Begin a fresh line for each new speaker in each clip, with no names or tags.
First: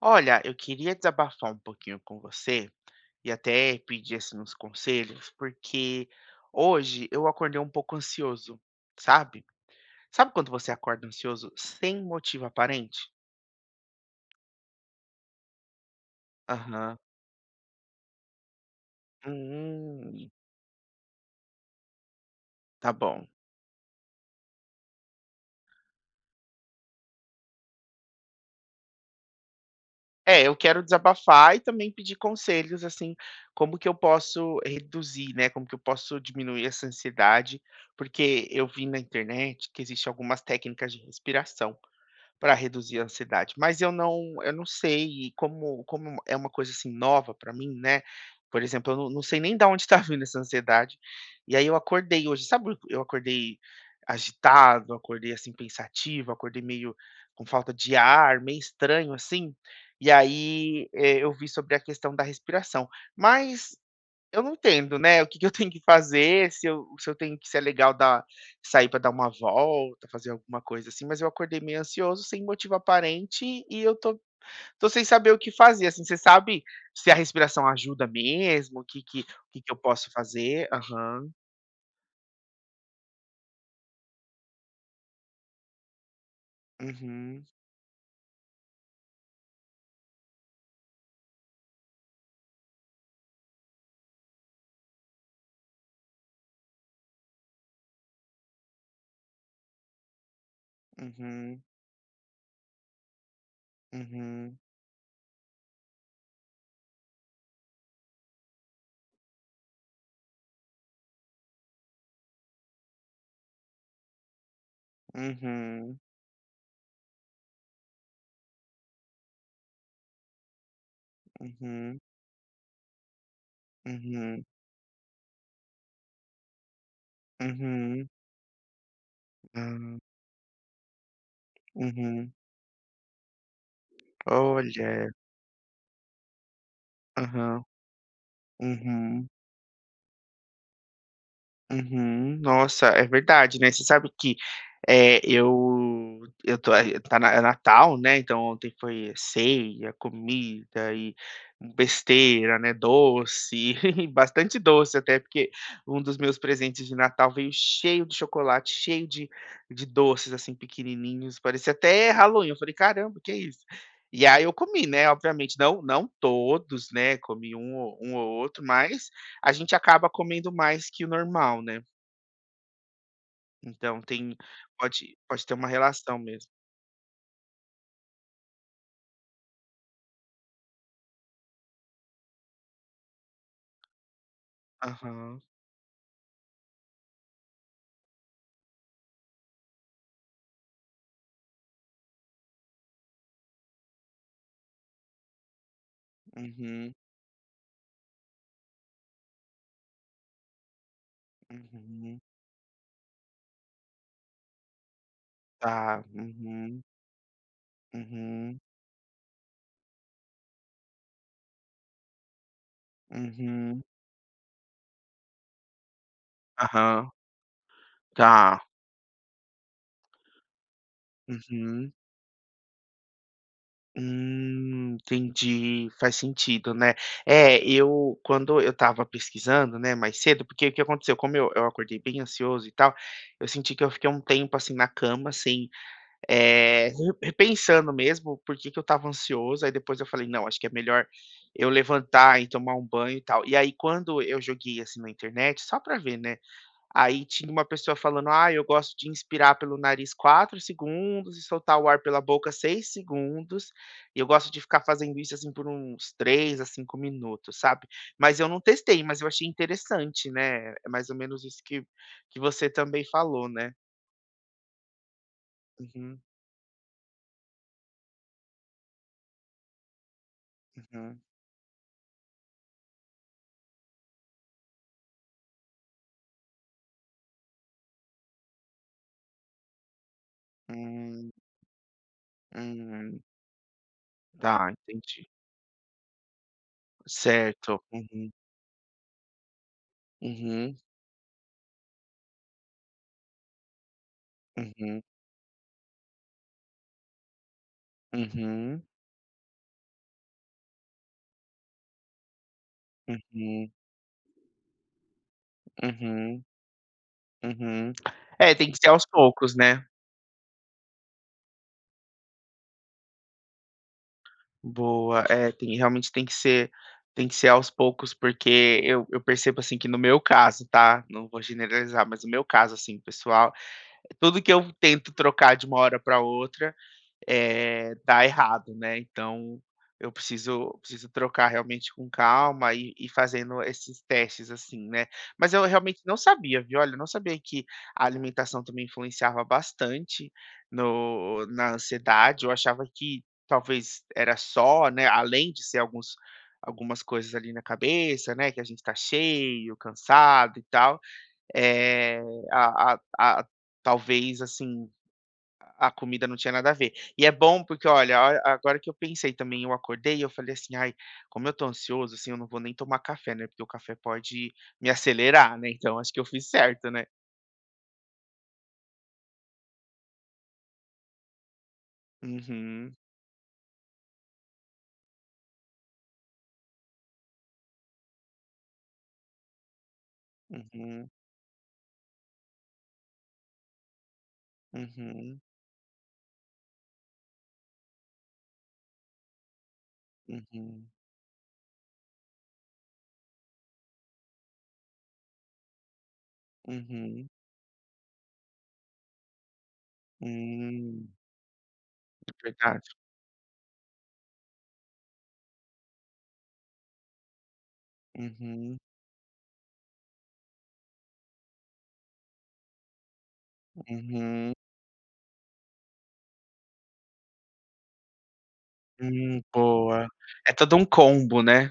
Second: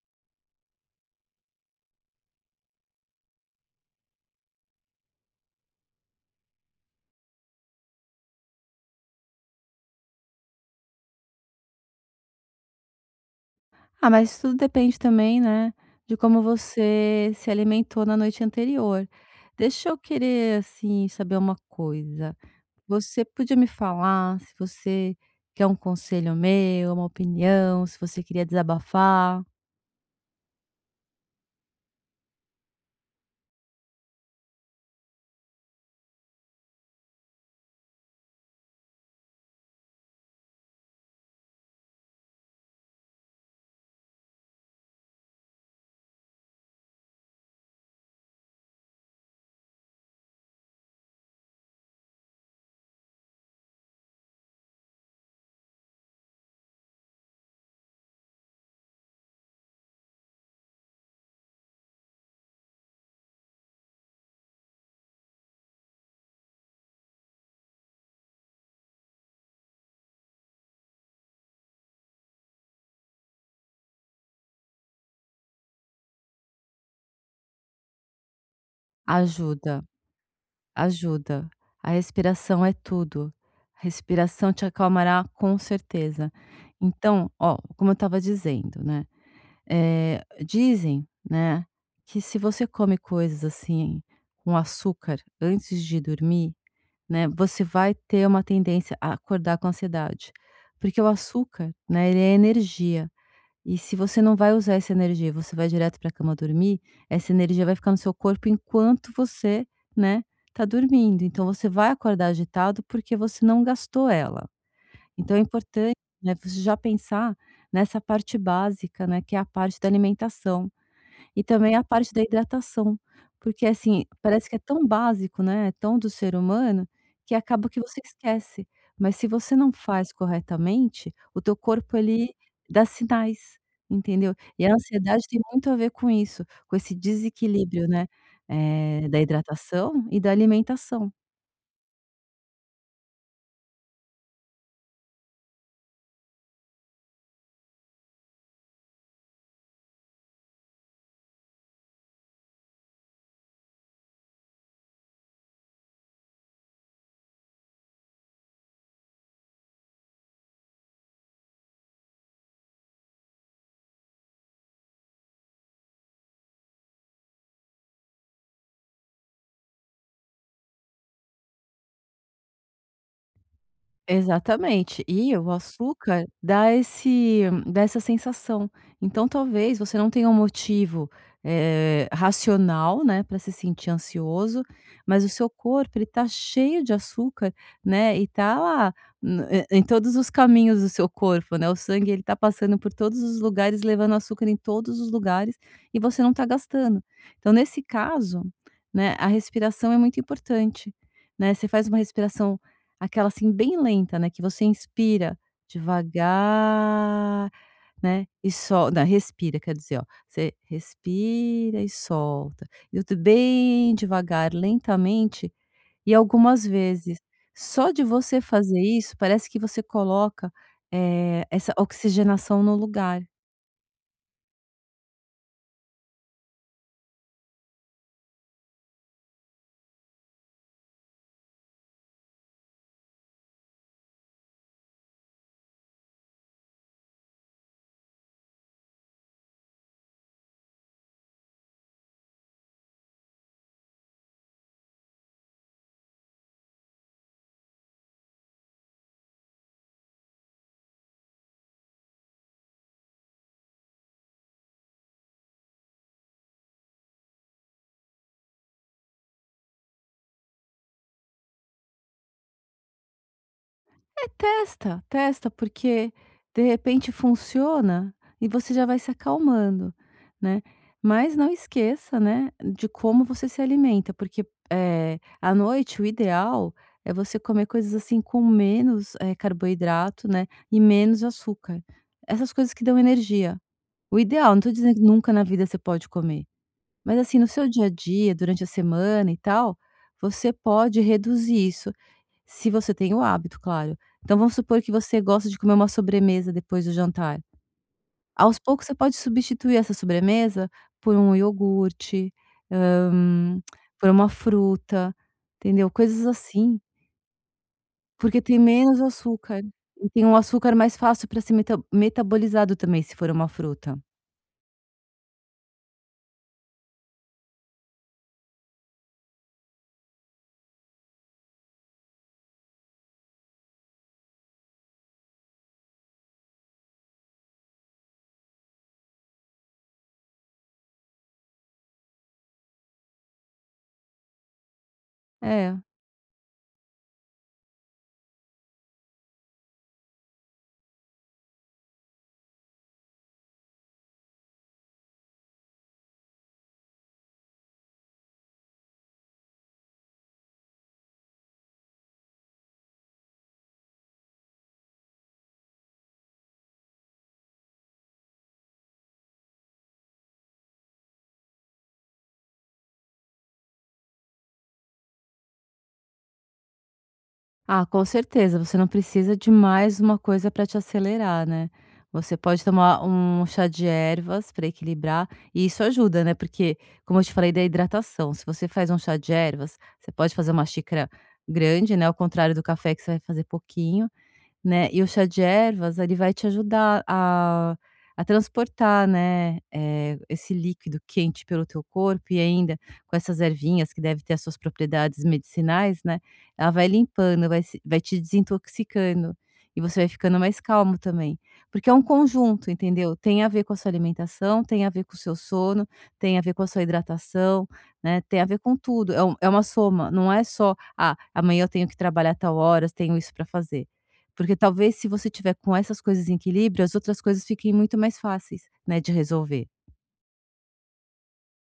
Olha, eu queria desabafar um pouquinho com você e até pedir assim, uns conselhos, porque hoje eu acordei um pouco ansioso, sabe? Sabe quando você acorda ansioso sem motivo aparente?
Ah, mas tudo depende também, né, de como
Aham.
você se alimentou na noite anterior. Deixa eu
Hum,
querer, assim, saber uma coisa.
tá
Você
bom.
podia me falar se você quer um conselho meu, uma opinião, se você queria desabafar?
É, eu quero desabafar e também pedir conselhos, assim, como que eu posso reduzir, né? Como que eu posso diminuir essa ansiedade, porque eu vi na internet que existem algumas técnicas de respiração para reduzir a ansiedade, mas eu não sei e como é uma coisa, assim, nova para mim, né, por exemplo, eu não sei nem da onde está vindo essa ansiedade, e aí eu acordei hoje, sabe, eu acordei agitado, acordei, assim, pensativo, acordei meio com falta de ar, meio estranho, assim, e aí, eu vi sobre a questão da respiração, mas eu não entendo, né, o que que eu tenho que fazer, se eu tenho que ser legal dar sair para dar uma volta, fazer alguma coisa assim, mas eu acordei meio ansioso, sem motivo aparente, e eu tô sem saber o que fazer, assim, você sabe se a respiração ajuda mesmo, o que que eu
Ajuda,
posso fazer? Aham.
ajuda. A respiração é tudo. A respiração te acalmará com certeza. Então,
Uhum,
ó, como eu estava dizendo, né? Dizem, né, que se você come coisas assim com açúcar antes de dormir, né, você vai ter uma tendência a acordar com ansiedade. Porque o
uhum,
açúcar, né, ele é energia. E se você não vai
uhum,
usar essa energia, você vai direto para a cama dormir, essa energia vai ficar no seu corpo enquanto você, né, tá dormindo. Então você vai acordar agitado porque você não gastou ela. Então é importante,
uhum,
né, você já pensar nessa parte básica, né, que é a parte da alimentação e também a
uhum,
parte da hidratação, porque, assim,
uhum,
parece que é tão básico, né, é tão do ser humano, que acaba que você
uhum.
esquece. Mas se você não
Ah,
faz corretamente, o teu corpo
uhum.
ele dá sinais, entendeu? E a
Olha.
ansiedade tem muito a ver com isso, com esse
Aham.
desequilíbrio, né, da
Uhum.
hidratação e da alimentação.
Uhum. Nossa, é verdade, né. Você sabe que, eu tô aí tá na é Natal, né, então ontem foi ceia, comida e besteira, né, doce, e bastante doce até, porque um dos meus presentes de Natal veio cheio de chocolate, cheio de doces, assim, pequenininhos, parecia até Halloween. Eu falei: "Caramba, que é isso?". E aí eu comi, né, obviamente, não todos, né, comi um ou outro, mas a gente acaba comendo mais que o normal, né. Então tem
Exatamente.
pode
E
pode
o
ter uma relação
açúcar
mesmo.
dá essa sensação. Então, talvez você não tenha um motivo, racional, né, para se sentir ansioso, mas o
Aham.
seu corpo ele tá cheio de açúcar, né, e tá lá em todos os caminhos do seu corpo, né, o sangue ele tá passando por todos os lugares, levando açúcar em todos os lugares, e você não tá
Uhum,
gastando. Então, nesse caso, né, a respiração é muito importante, né, você faz uma
uhum.
respiração. Aquela, assim, bem lenta, né, que você inspira
Tá. Uhum,
devagar, né, e
uhum,
quer dizer, ó, você respira e solta. E outro
uhum.
bem devagar, lentamente e algumas
Aham.
vezes. Só de você
Tá.
fazer isso, parece que você coloca, essa
Uhum.
oxigenação no lugar.
Entendi. Faz sentido, né. É, eu quando eu estava pesquisando, né, mais cedo, porque o que aconteceu, como eu acordei bem ansioso e tal, eu senti que eu fiquei um tempo, assim, na cama sem Eh, re repensando mesmo por que que eu estava ansioso, aí depois eu falei: "Não, acho que é melhor eu levantar e tomar um banho e tal". E aí quando eu joguei, assim, na internet, só pra ver, né, aí tinha uma pessoa falando: "Ah, eu gosto de inspirar pelo nariz 4 segundos e soltar o ar pela boca 6 segundos, e eu gosto de ficar fazendo isso, assim, por uns 3 a 5 minutos", sabe. Mas eu não testei, mas eu achei interessante, né, é mais ou menos isso que você também falou, né.
É, testa, testa, porque
Uhum,
de repente funciona e você já vai se acalmando, né.
uhum.
Mas não esqueça, né, de como você se alimenta, porque, à noite o ideal é você comer coisas, assim, com menos, carboidrato, né, e menos
Hum.
açúcar. Essas coisas que dão
Hum,
energia. O ideal, não
tá,
estou dizendo que
entendi.
nunca na vida você pode comer, mas, assim, no seu
Certo.
dia a
Uhum,
dia, durante a semana e tal, você
uhum,
pode reduzir isso. Se você tem o hábito, claro. Então vamos supor que
uhum,
você gosta de comer uma sobremesa depois do jantar. Aos
uhum,
poucos você pode substituir essa sobremesa por um iogurte, hã,
uhum,
por uma fruta, entendeu? Coisas
uhum,
assim,
uhum.
porque
É,
tem
tem que ser
menos
aos poucos,
açúcar
né.
e tem um açúcar mais fácil para ser metabolizado também, se for uma fruta.
Boa. É, tem realmente tem que ser aos poucos, porque eu percebo, assim, que no meu caso, tá, não vou generalizar, mas no meu caso, assim, pessoal, é tudo que eu tento trocar de uma hora para outra dá errado, né. Então eu preciso trocar realmente com calma e fazendo esses testes, assim, né. Mas eu
É.
realmente não sabia, viu. Olha, eu não sabia que a alimentação também influenciava bastante no na ansiedade. Eu achava que talvez era só, né, além de ser alguns algumas coisas ali na cabeça, né, que a gente está cheio, cansado e tal, É a a a talvez, assim, a comida não tinha nada a ver. E é bom porque, olha, a hora agora que eu pensei também, eu acordei e eu falei assim: "Ai, como eu tô ansioso, assim, eu não vou nem tomar café, né, porque o café pode me acelerar, né, então acho que eu fiz certo, né".
Ah, com certeza, você não precisa de mais uma coisa para te acelerar, né. Você pode
Uhum,
tomar um chá de ervas para equilibrar, e isso ajuda, né, porque, como eu te falei da hidratação, se você faz um chá de ervas, você pode fazer uma xícara
uhum,
grande, né, ao contrário do café que você vai fazer pouquinho, né, e o chá
uhum,
de ervas, ele vai te ajudar a transportar, né, esse
uhum,
líquido quente pelo teu corpo e ainda com essas ervinhas que deve ter as suas propriedades medicinais, né, ela vai
uhum.
limpando, vai se vai te desintoxicando e você vai ficando mais calmo
Hum,
também. Porque é um conjunto,
verdade.
entendeu? Tem a ver com a sua alimentação, tem a ver com o seu sono, tem a ver com a sua hidratação, né, tem a ver com
Uhum,
tudo. É uma soma, não é só: "Ah, amanhã eu tenho que trabalhar tal horas, tenho isso para fazer".
uhum.
Porque talvez se você tiver com essas coisas em equilíbrio, as outras coisas fiquem muito mais fáceis, né, de resolver.
Boa. É todo um combo, né,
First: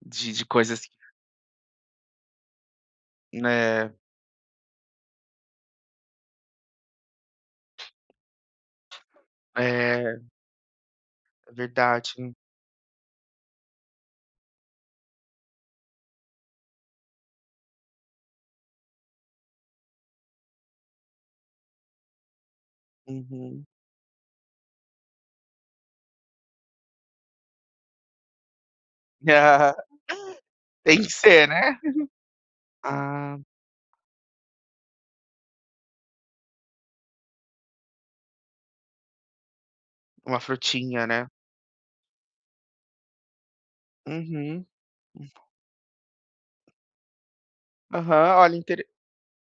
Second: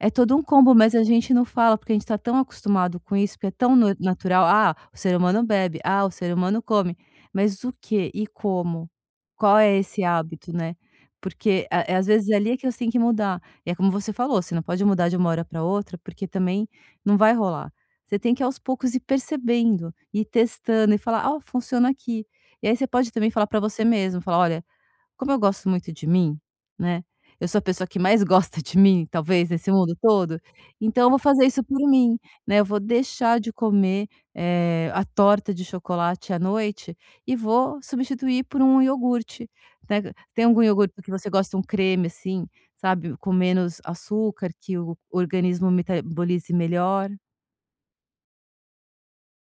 É todo um
de
combo,
coisas,
mas a gente não fala, porque a gente tá tão acostumado com isso, porque é tão
né,
na natural. "Ah, o ser humano bebe. Ah, o ser humano come". Mas o que e como? Qual é esse
é,
hábito, né? Porque a é às vezes
verdade.
ali é que você tem que mudar. E é como você falou, você não pode mudar de uma hora para outra, porque também não vai rolar. Você tem que aos poucos ir percebendo, ir testando e falar: "Ah, funciona aqui". E aí você pode também falar para
Uhum.
você mesmo, falar: "Olha, como eu gosto muito de mim, né, eu sou a pessoa que mais gosta de mim, talvez, nesse mundo todo,
Tem
então
que
eu vou fazer
ser,
isso
né?
por mim, né, eu vou
Ah.
deixar de comer, a torta de chocolate à noite e vou substituir por um iogurte, né.
Uma
Tem algum iogurte
frutinha,
que
né.
você gosta, um creme, assim, sabe, com menos açúcar,
Uhum.
que o organismo metabolize melhor?
Aham, olha.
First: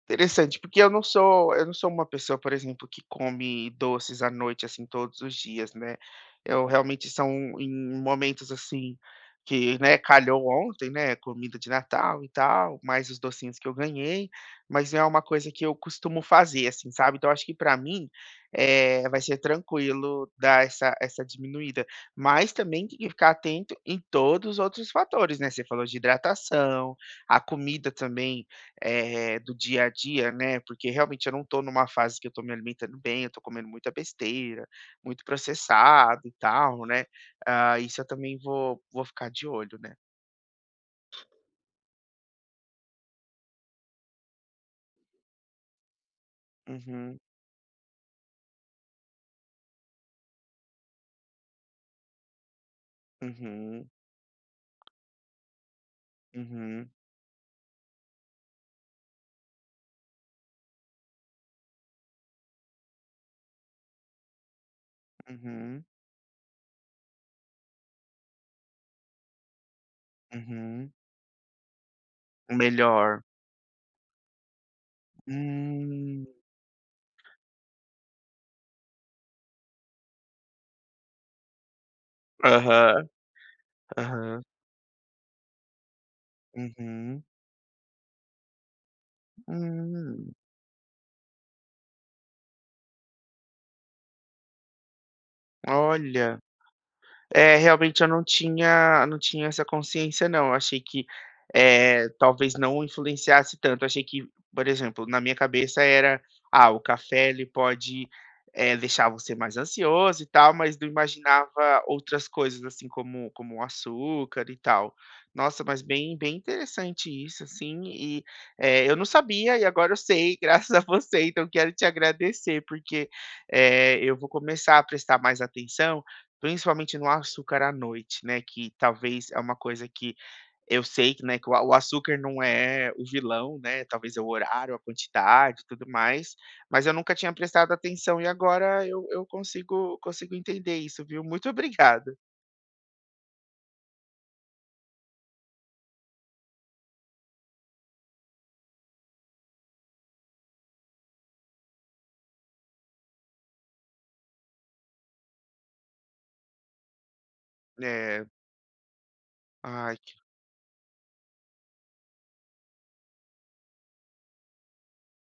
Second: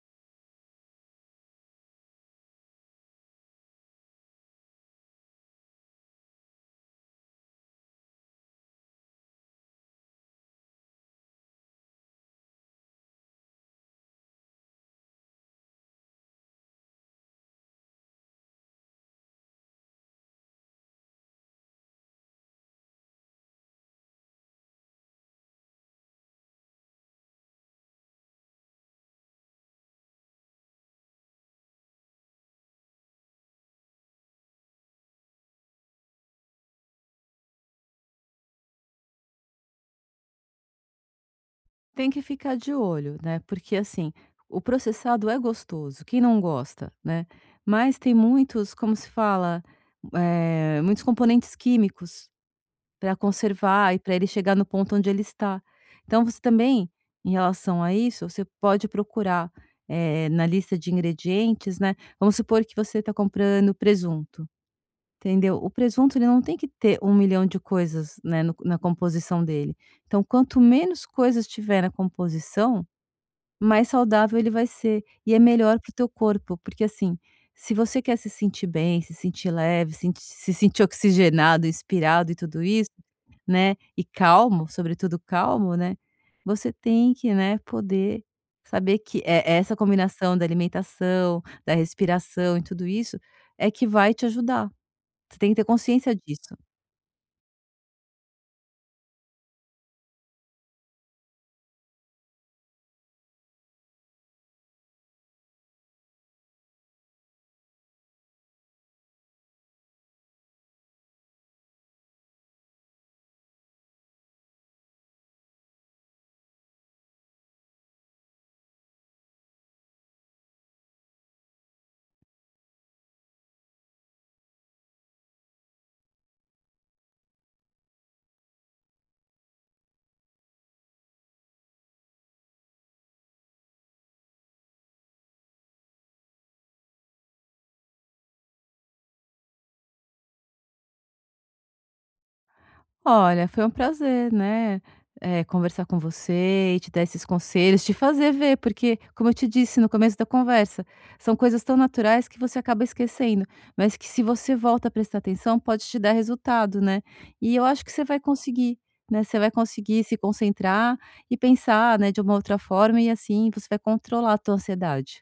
Interessante, porque eu não sou uma pessoa, por exemplo, que come doces à noite, assim, todos os dias, né. Eu realmente são em momentos, assim, que, né, calhou ontem, né, comida de Natal e tal, mais os docinhos que eu ganhei, mas não é uma coisa que eu costumo fazer, assim, sabe. Então acho que para mim, é vai ser tranquilo dar essa diminuída, mas também tem que ficar atento em todos os outros fatores, né. Você falou de hidratação, a comida também do dia a dia, né, porque realmente eu não estou numa fase que eu estou me alimentando bem, eu estou comendo muita besteira, muito processado e tal, né, ah, isso eu também vou ficar de olho, né.
Tem que ficar de olho, né, porque assim, o processado é gostoso, quem não gosta,
Uhum,
né, mas tem muitos, como se fala, muitos componentes químicos para
uhum,
conservar e para ele chegar no ponto onde ele está. Então você
uhum,
também, em relação a isso, você pode procurar, na lista de ingredientes, né, vamos supor que você está comprando presunto. Entendeu? O
uhum,
presunto ele não tem que ter 1.000.000 de coisas, né, no na composição dele. Então quanto
uhum.
menos coisas tiver na composição,
Melhor.
mais saudável ele vai ser, e é melhor para o teu
Hum.
corpo, porque assim, se você quer se sentir bem, se sentir leve, se sentir oxigenado, inspirado e tudo isso,
Aham,
né, e
aham.
calmo, sobretudo calmo, né, você tem
Uhum.
que, né, poder saber que é essa
Hum.
combinação da alimentação, da respiração e tudo isso, é que vai te ajudar. Você tem que ter consciência
Olha.
disso.
É, realmente eu não tinha essa consciência não, eu achei que, talvez não influenciasse tanto. Eu achei que, por exemplo, na minha cabeça era: "Ah, o café ele pode, deixar você mais ansioso e tal", mas não imaginava outras coisas, assim, como o açúcar e tal. Nossa, mas bem interessante isso, assim, e, eu não sabia e agora eu sei, graças a você, então quero te agradecer, porque, eu vou começar a prestar mais atenção. Principalmente no açúcar à noite, né, que talvez é uma coisa que eu sei que, né, que o açúcar não é o vilão, né, talvez é o horário, a quantidade e tudo mais, mas eu nunca tinha prestado atenção e agora eu consigo entender isso, viu. Muito obrigado.
Olha, foi um prazer, né, conversar com você e te dar esses conselhos, te fazer ver, porque, como eu te disse no começo da conversa, são coisas tão naturais que você acaba esquecendo, mas que se você volta a prestar atenção pode te dar resultado, né. E eu acho que você vai
É.
conseguir, né, você vai
Ai.
conseguir se concentrar e pensar, né, de uma outra forma e assim você vai controlar a tua ansiedade.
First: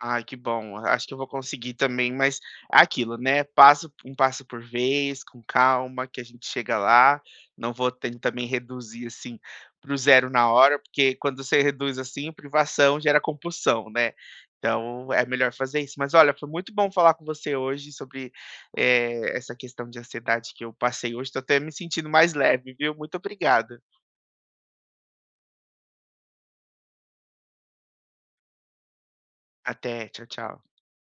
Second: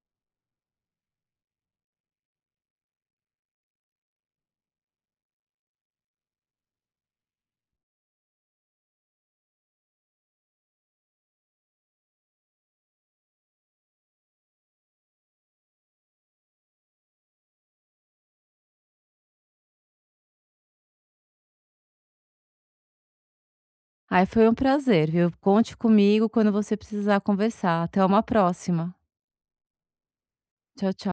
Ai, que bom. Acho que eu vou conseguir também, mas é aquilo, né, passo um passo por vez, com calma, que a gente chega lá. Não vou ten também reduzir, assim, para o zero na hora, porque quando você reduz assim, privação gera compulsão, né. Então é melhor fazer isso. Mas olha, foi muito bom falar com você hoje sobre, essa questão de ansiedade que eu passei hoje. Estou até me sentindo mais leve, viu. Muito obrigado.
Ai, foi um prazer, viu. Conte comigo quando você precisar conversar. Até uma próxima.
Até. Tchau, tchau.
Tchau, tchau.